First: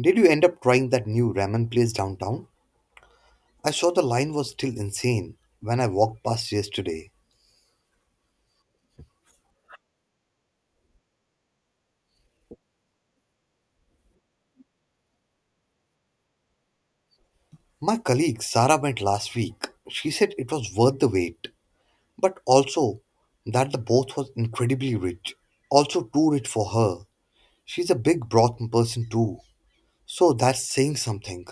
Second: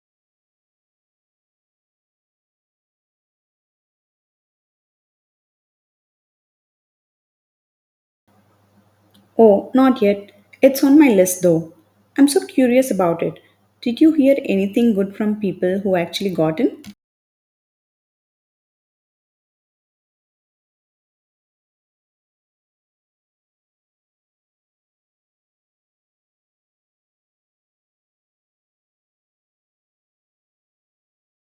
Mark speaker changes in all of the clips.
Speaker 1: Did you end up trying that new ramen place downtown? I saw the line was still insane when I walked past yesterday.
Speaker 2: Oh, not yet. It's on my list though. I'm so curious about it. Did you hear anything good from people who actually got in?
Speaker 1: My colleague Sarah went last week. She said it was worth the wait, but also that the broth was incredibly rich. Also, too rich for her. She's a big broth person too, so that's saying something.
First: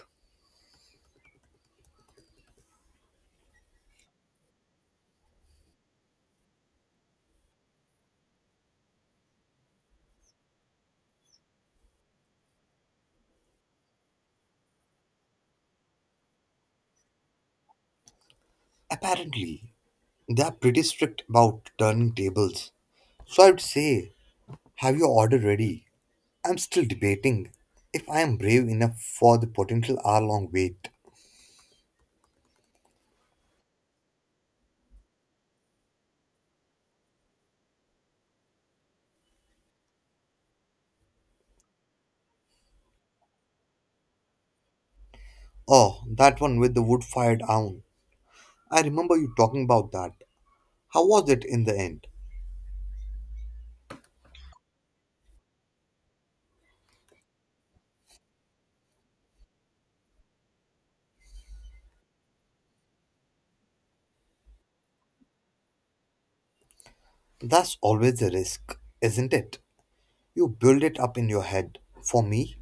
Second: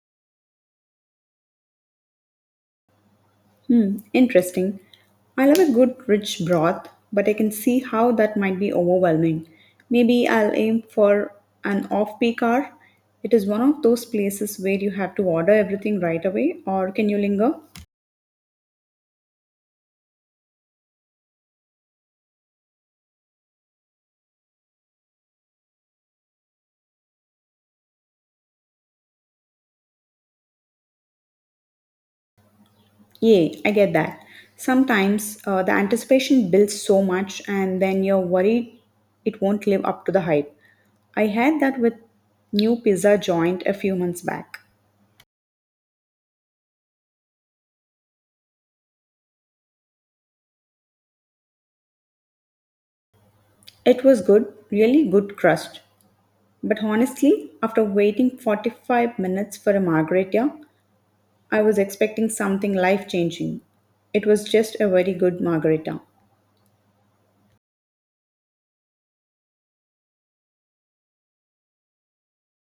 Speaker 2: Hmm, interesting. I love a good rich broth, but I can see how that might be overwhelming. Maybe I'll aim for an off peak hour. It is one of those places where you have to order everything right away, or can you linger?
Speaker 1: Apparently, they are pretty strict about turning tables. So I'd say, have your order ready. I'm still debating if I am brave enough for the potential hour long wait.
Speaker 2: Yeah, I get that. Sometimes the anticipation builds so much, and then you're worried it won't live up to the hype. I had that with new pizza joint a few months back.
Speaker 1: Oh, that one with the wood fired oven. I remember you talking about that. How was it in the end?
Speaker 2: It was good, really good crust. But honestly, after waiting 45 minutes for a margarita, I was expecting something life changing. It was just a very good margarita.
Speaker 1: That's always a risk, isn't it? You build it up in your head. For me,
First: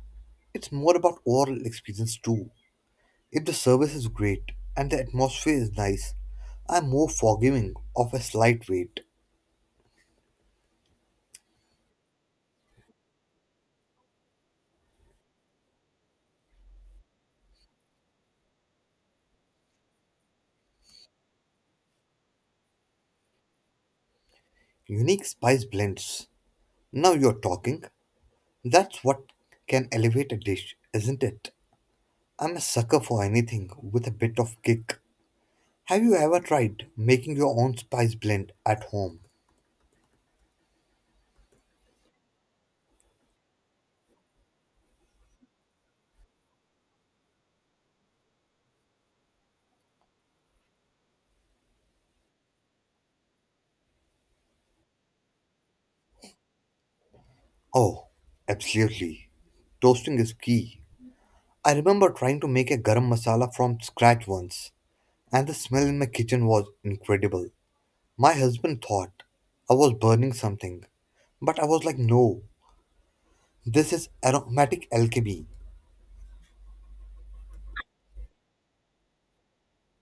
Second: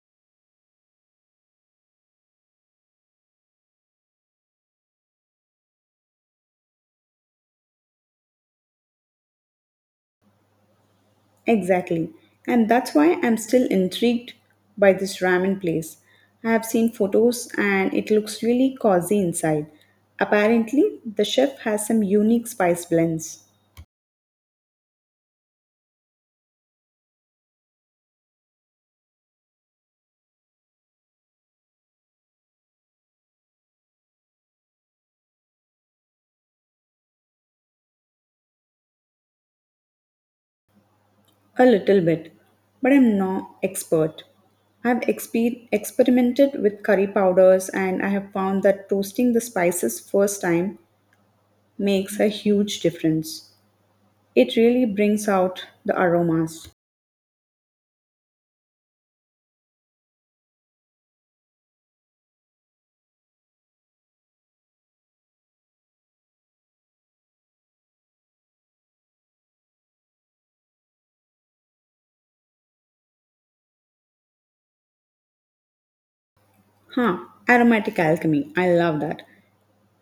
Speaker 1: it's more about overall experience too. If the service is great and the atmosphere is nice, I'm more forgiving of a slight wait.
Speaker 2: Exactly. And that's why I'm still intrigued by this ramen place. I have seen photos and it looks really cozy inside. Apparently, the chef has some unique spice blends.
Speaker 1: Unique spice blends. Now you're talking. That's what can elevate a dish, isn't it? I'm a sucker for anything with a bit of kick. Have you ever tried making your own spice blend at home?
Speaker 2: A little bit, but I'm no expert. Experimented with curry powders and I have found that toasting the spices first time makes a huge difference. It really brings out the aromas.
Speaker 1: Oh, absolutely. Toasting is key. I remember trying to make a garam masala from scratch once, and the smell in my kitchen was incredible. My husband thought I was burning something, but I was like, no, this is aromatic alchemy.
Speaker 2: Huh, aromatic alchemy. I love that.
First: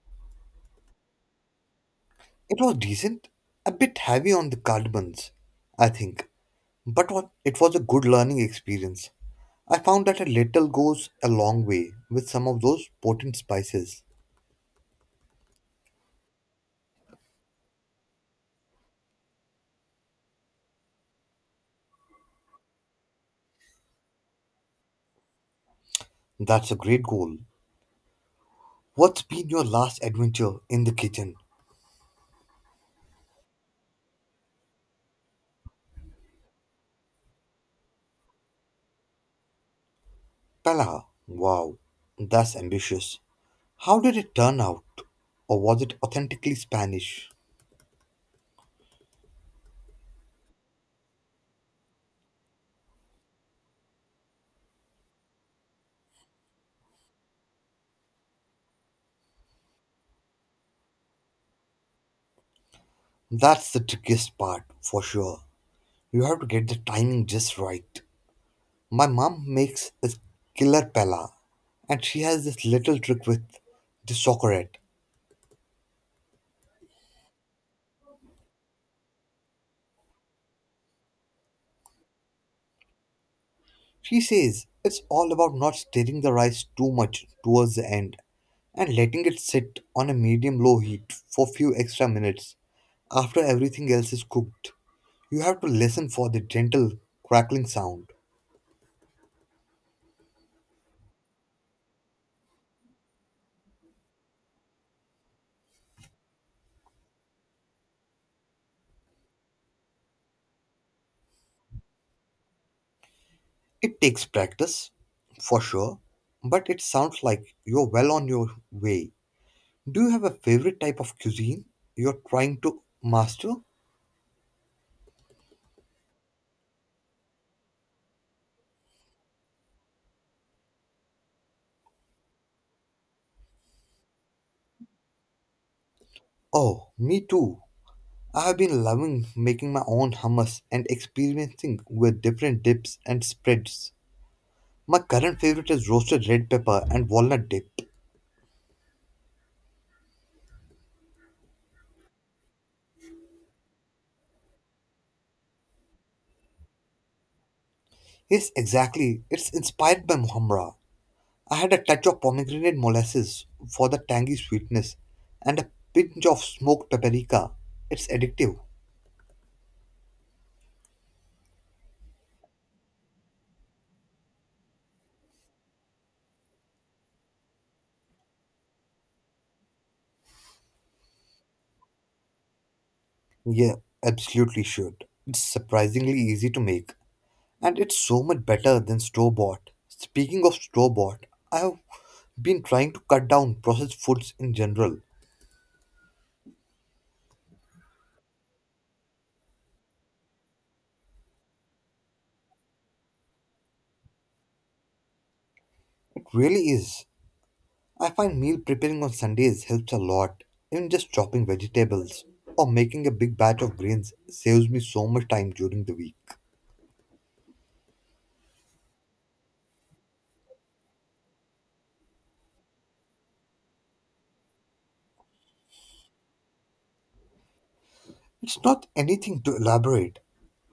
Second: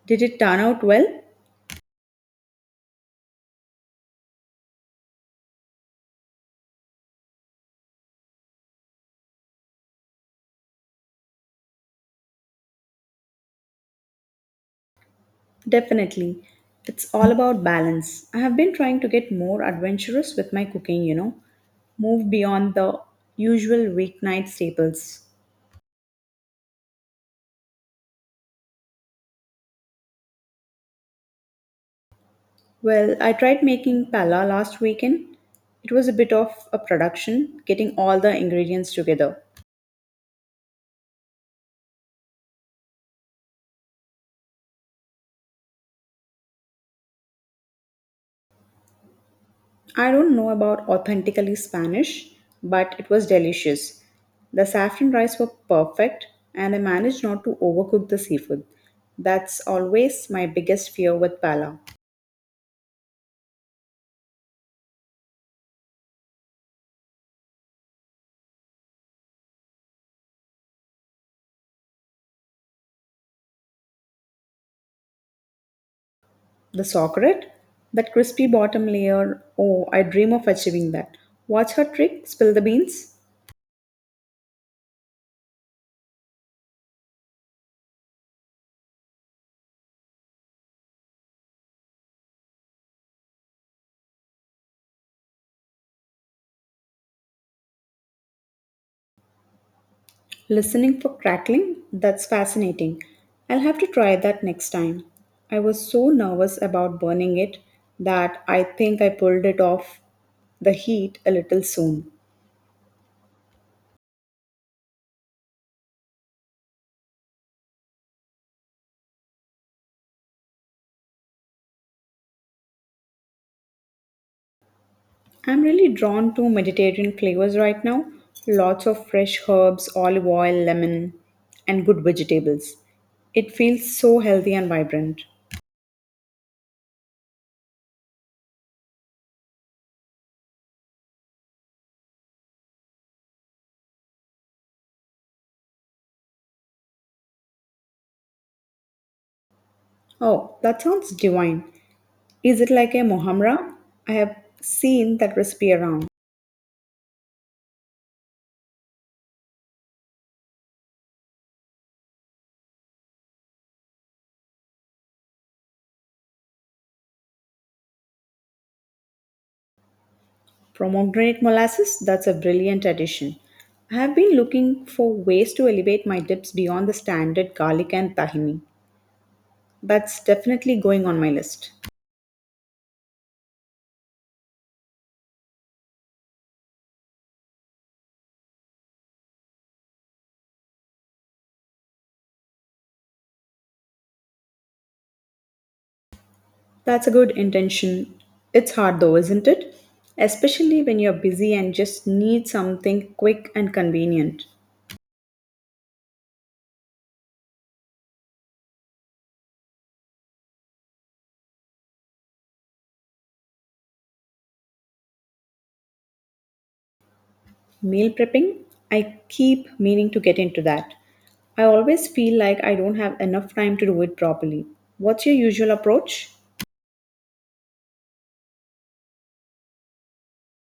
Speaker 2: Did it turn out well?
Speaker 1: It was decent, a bit heavy on the cardamons, I think, but it was a good learning experience. I found that a little goes a long way with some of those potent spices.
Speaker 2: Definitely. It's all about balance. I have been trying to get more adventurous with my cooking, you know, move beyond the usual weeknight staples.
Speaker 1: That's a great goal. What's been your last adventure in the kitchen?
Speaker 2: Well, I tried making pala last weekend. It was a bit of a production, getting all the ingredients together.
Speaker 1: Pella, wow, that's ambitious. How did it turn out? Or was it authentically Spanish?
Speaker 2: I don't know about authentically Spanish, but it was delicious. The saffron rice were perfect, and I managed not to overcook the seafood. That's always my biggest fear with pala.
Speaker 1: That's the trickiest part, for sure. You have to get the timing just right. My mom makes a killer pella, and she has this little trick with the socorette.
Speaker 2: The sauerkraut, that crispy bottom layer. Oh, I dream of achieving that. What's her trick? Spill the beans?
Speaker 1: She says it's all about not stirring the rice too much towards the end and letting it sit on a medium low heat for few extra minutes after everything else is cooked. You have to listen for the gentle crackling sound.
Speaker 2: Listening for crackling? That's fascinating. I'll have to try that next time. I was so nervous about burning it that I think I pulled it off the heat a little soon.
Speaker 1: It takes practice, for sure, but it sounds like you're well on your way. Do you have a favorite type of cuisine you're trying to master?
Speaker 2: I'm really drawn to Mediterranean flavors right now. Lots of fresh herbs, olive oil, lemon, and good vegetables. It feels so healthy and vibrant.
Speaker 1: Oh, me too. I have been loving making my own hummus and experimenting with different dips and spreads. My current favorite is roasted red pepper and walnut dip.
Speaker 2: Oh, that sounds divine. Is it like a mohamra? I have seen that recipe around.
Speaker 1: Yes, exactly. It's inspired by Muhamra. I had a touch of pomegranate molasses for the tangy sweetness and a pinch of smoked paprika. It's addictive.
Speaker 2: Pomegranate molasses, that's a brilliant addition. I have been looking for ways to elevate my dips beyond the standard garlic and tahini. That's definitely going on my list.
Speaker 1: Yeah, absolutely should. It's surprisingly easy to make, and it's so much better than store bought. Speaking of store bought, I've been trying to cut down processed foods in general.
Speaker 2: That's a good intention. It's hard though, isn't it? Especially when you're busy and just need something quick and convenient.
Speaker 1: It really is. I find meal preparing on Sundays helps a lot. Even just chopping vegetables or making a big batch of grains saves me so much time during the week.
Speaker 2: Meal prepping, I keep meaning to get into that. I always feel like I don't have enough time to do it properly. What's your usual approach?
Speaker 1: It's not anything to elaborate.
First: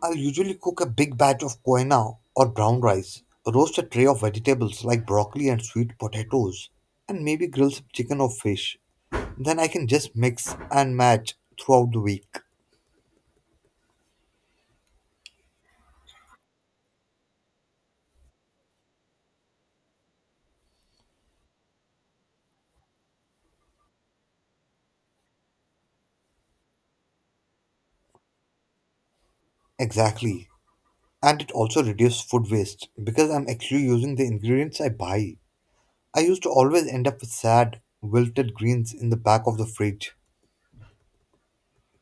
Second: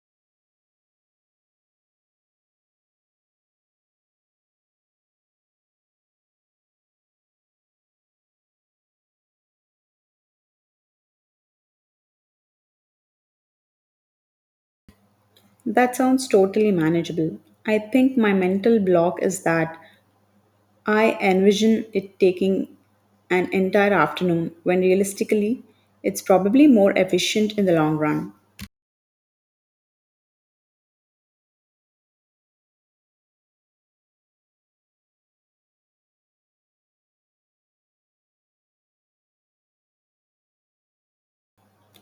Speaker 1: I'll usually cook a big batch of koina or brown rice, roast a tray of vegetables like broccoli and sweet potatoes, and maybe grill some chicken or fish. Then I can just mix and match throughout the week.
Speaker 2: That sounds totally manageable. I think my mental block is that I envision it taking an entire afternoon when realistically it's probably more efficient in the long run.
Speaker 1: Exactly. And it also reduces food waste because I'm actually using the ingredients I buy. I used to always end up with sad, wilted greens in the back of the fridge.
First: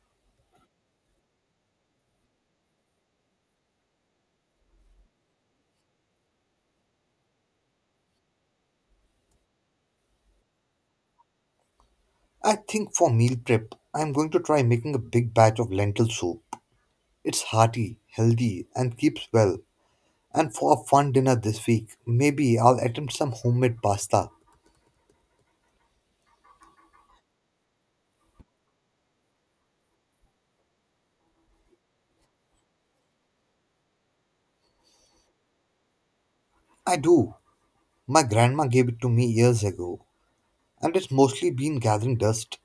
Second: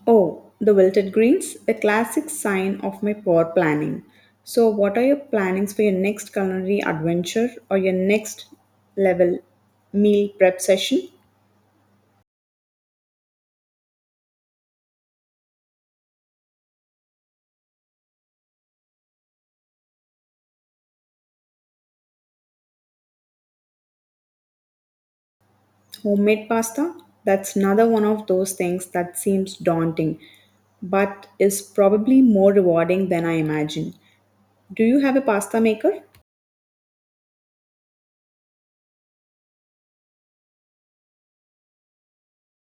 Speaker 2: Oh, the wilted greens, the classic sign of my poor planning. So, what are your plannings for your next culinary adventure or your next level meal prep session?
Speaker 1: I think for meal prep, I'm going to try making a big batch of lentil soup. It's hearty, healthy, and keeps well. And for a fun dinner this week, maybe I'll attempt some homemade pasta.
Speaker 2: Homemade pasta, that's another one of those things that seems daunting, but is probably more rewarding than I imagine. Do you have a pasta maker?
Speaker 1: I do. My grandma gave it to me years ago, and it's mostly been gathering dust.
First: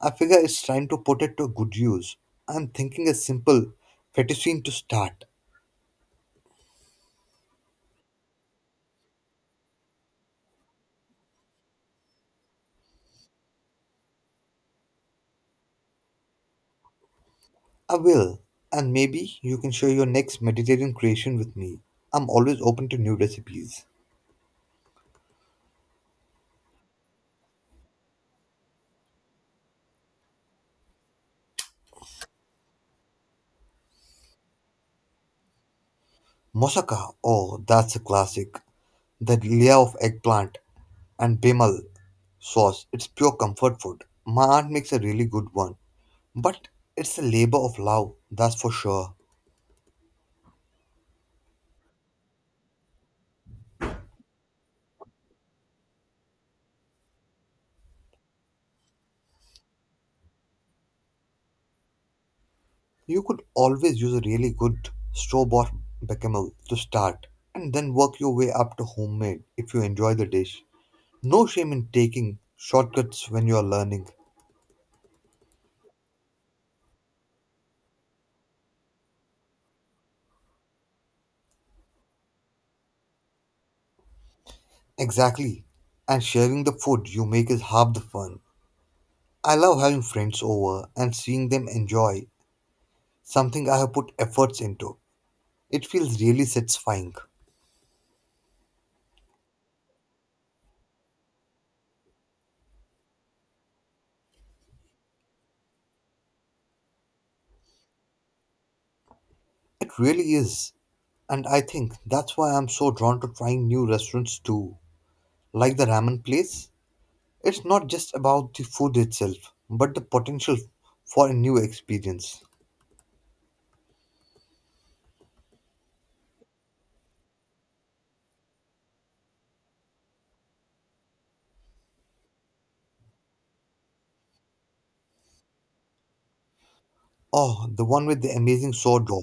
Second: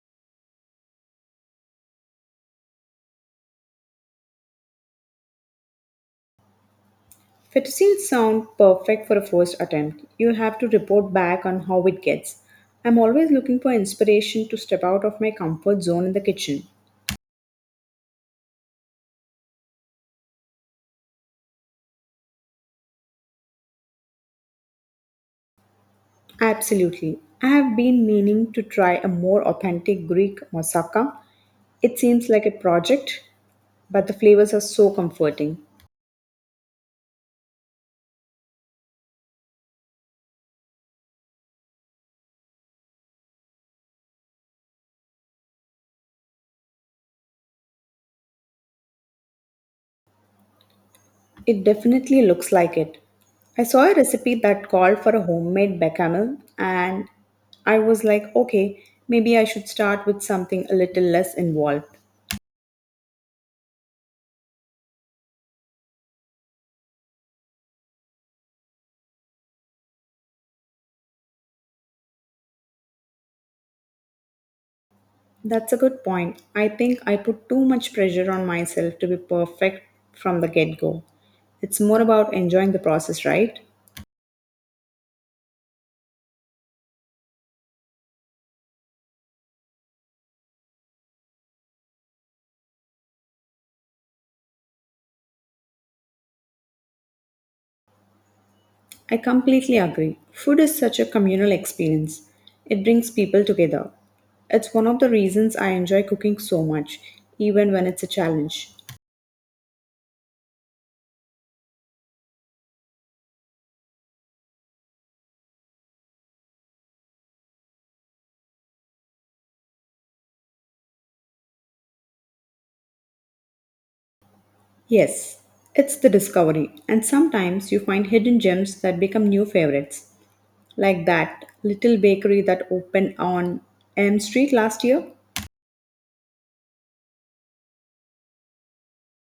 Speaker 1: I figure it's time to put it to good use. I'm thinking a simple fettuccine to start.
Speaker 2: Fettuccine sound perfect for a first attempt. You'll have to report back on how it gets. I'm always looking for inspiration to step out of my comfort zone in the kitchen.
Speaker 1: I will, and maybe you can share your next Mediterranean creation with me. I'm always open to new recipes.
Speaker 2: Absolutely. I have been meaning to try a more authentic Greek moussaka. It seems like a project, but the flavors are so comforting.
Speaker 1: Moussaka, oh, that's a classic. The layer of eggplant and bimal sauce, it's pure comfort food. My aunt makes a really good one, but it's a labor of love, that's for sure.
Speaker 2: It definitely looks like it. I saw a recipe that called for a homemade bechamel, and I was like, okay, maybe I should start with something a little less involved.
Speaker 1: You could always use a really good store bought bechamel to start, and then work your way up to homemade if you enjoy the dish. No shame in taking shortcuts when you are learning.
Speaker 2: That's a good point. I think I put too much pressure on myself to be perfect from the get go. It's more about enjoying the process, right?
Speaker 1: Exactly. And sharing the food you make is half the fun. I love having friends over and seeing them enjoy something I have put efforts into. It feels really satisfying.
Speaker 2: I completely agree. Food is such a communal experience, it brings people together. It's one of the reasons I enjoy cooking so much, even when it's a challenge.
Speaker 1: It really is. And I think that's why I'm so drawn to trying new restaurants too. Like the ramen place, it's not just about the food itself, but the potential for a new experience.
Speaker 2: Yes, it's the discovery, and sometimes you find hidden gems that become new favorites, like that little bakery that opened on M Street last year.
Speaker 1: Oh, the one with the amazing sourdough.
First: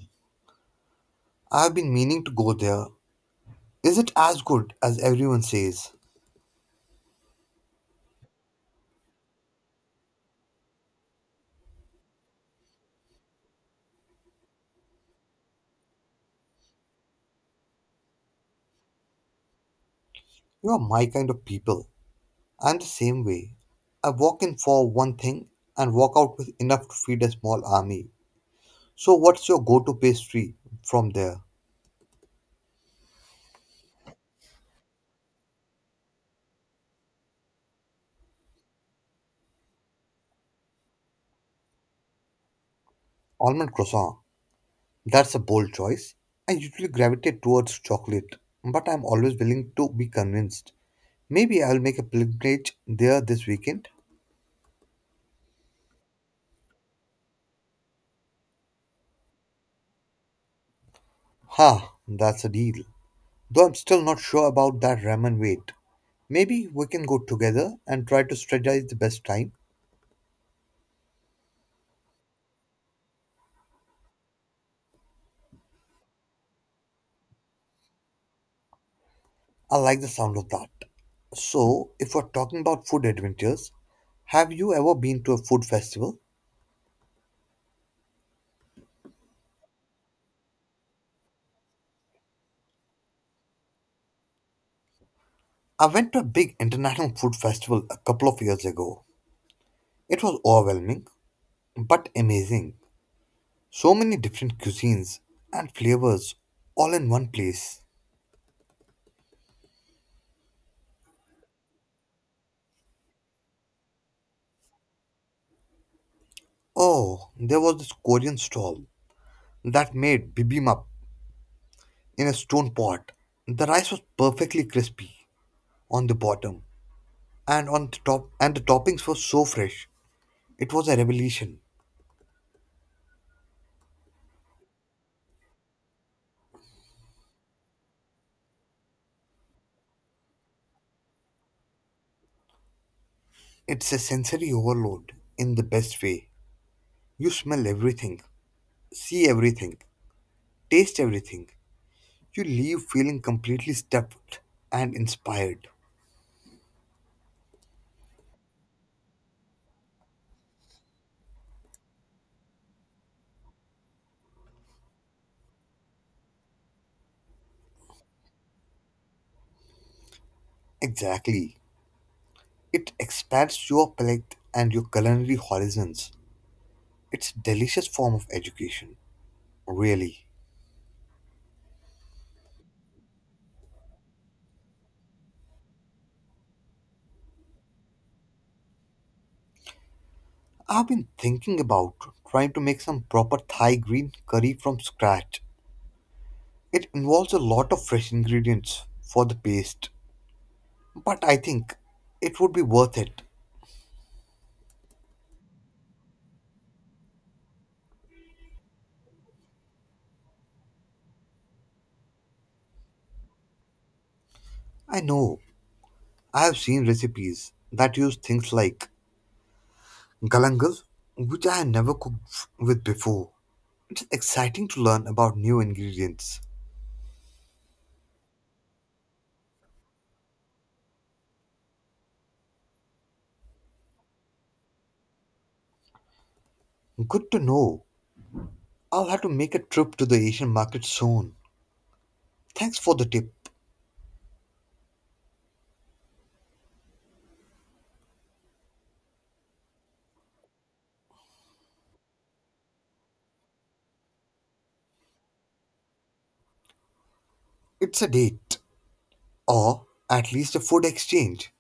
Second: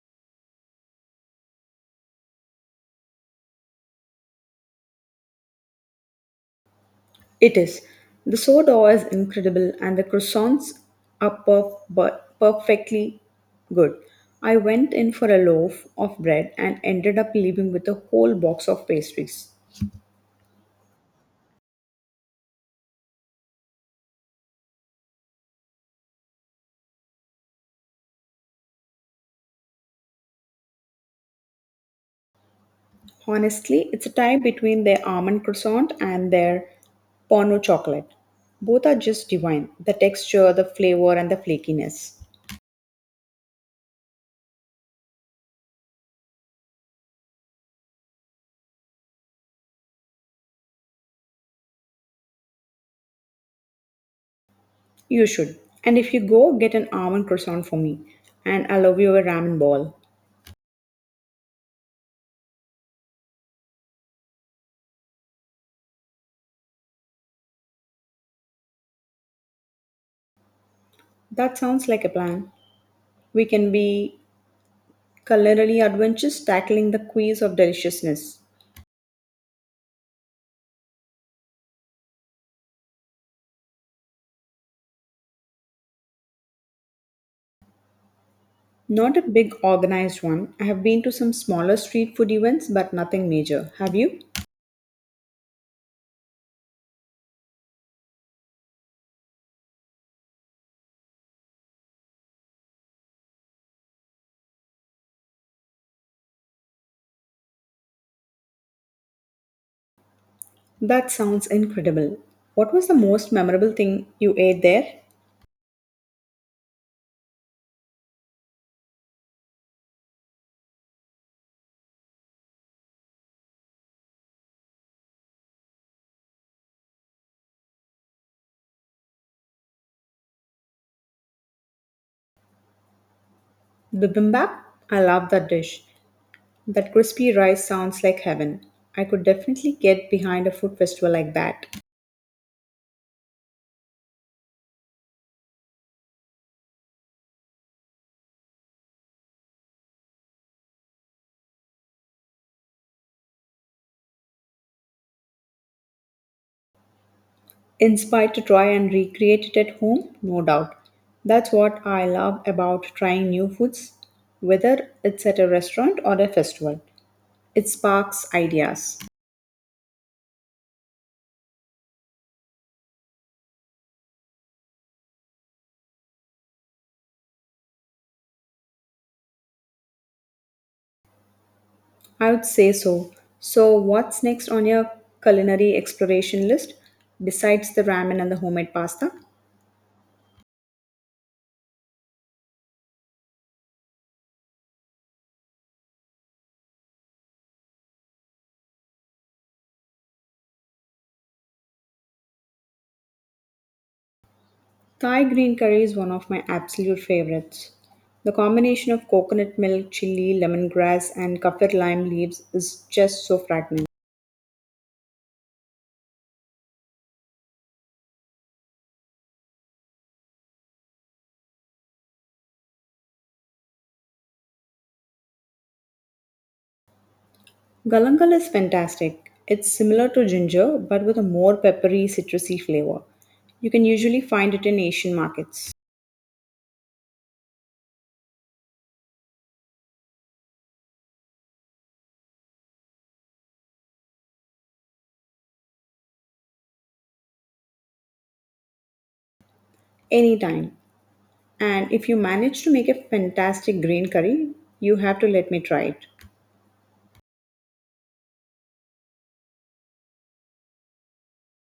Speaker 1: I've been meaning to go there. Is it as good as everyone says?
Speaker 2: It is. The sourdough is incredible, and the croissants are perfectly good. I went in for a loaf of bread and ended up leaving with a whole box of pastries.
Speaker 1: You are my kind of people. I'm the same way. I walk in for one thing and walk out with enough to feed a small army. So, what's your go to pastry from there?
Speaker 2: Honestly, it's a tie between their almond croissant and their porno chocolate. Both are just divine. The texture, the flavor, and the flakiness.
Speaker 1: Almond croissant. That's a bold choice. I usually gravitate towards chocolate, but I'm always willing to be convinced. Maybe I'll make a pilgrimage there this weekend.
Speaker 2: You should. And if you go, get an almond croissant for me. And I'll love you a ramen ball.
Speaker 1: Ha, that's a deal. Though I'm still not sure about that ramen wait. Maybe we can go together and try to strategize the best time.
Speaker 2: That sounds like a plan. We can be culinary adventures tackling the quiz of deliciousness.
Speaker 1: I like the sound of that. So, if we're talking about food adventures, have you ever been to a food festival?
Speaker 2: Not a big organized one. I have been to some smaller street food events, but nothing major. Have you?
Speaker 1: I went to a big international food festival a couple of years ago. It was overwhelming, but amazing. So many different cuisines and flavors all in one place.
Speaker 2: That sounds incredible. What was the most memorable thing you ate there?
Speaker 1: Oh, there was this Korean stall that made bibimbap in a stone pot. The rice was perfectly crispy on the bottom and on the top, and the toppings were so fresh. It was a revelation.
Speaker 2: Bibimbap? I love that dish. That crispy rice sounds like heaven. I could definitely get behind a food festival like that.
Speaker 1: It's a sensory overload in the best way. You smell everything, see everything, taste everything. You leave feeling completely stuffed and inspired.
Speaker 2: Inspired to try and recreate it at home? No doubt. That's what I love about trying new foods, whether it's at a restaurant or a festival. It sparks ideas.
Speaker 1: Exactly. It expands your palate and your culinary horizons. It's a delicious form of education, really.
Speaker 2: I would say so. So, what's next on your culinary exploration list besides the ramen and the homemade pasta?
Speaker 1: I've been thinking about trying to make some proper Thai green curry from scratch. It involves a lot of fresh ingredients for the paste, but I think it would be worth it.
Speaker 2: Thai green curry is one of my absolute favorites. The combination of coconut milk, chili, lemongrass, and kaffir lime leaves is just so fragrant.
Speaker 1: I know I have seen recipes that use things like galangal, which I had never cooked with before. It's exciting to learn about new ingredients.
Speaker 2: Galangal is fantastic. It's similar to ginger but with a more peppery, citrusy flavor. You can usually find it in Asian markets.
Speaker 1: Good to know. I'll have to make a trip to the Asian market soon. Thanks for the tip.
Speaker 2: Anytime. And if you manage to make a fantastic green curry, you have to let me try it.
Speaker 1: It's a date, or at least a food exchange.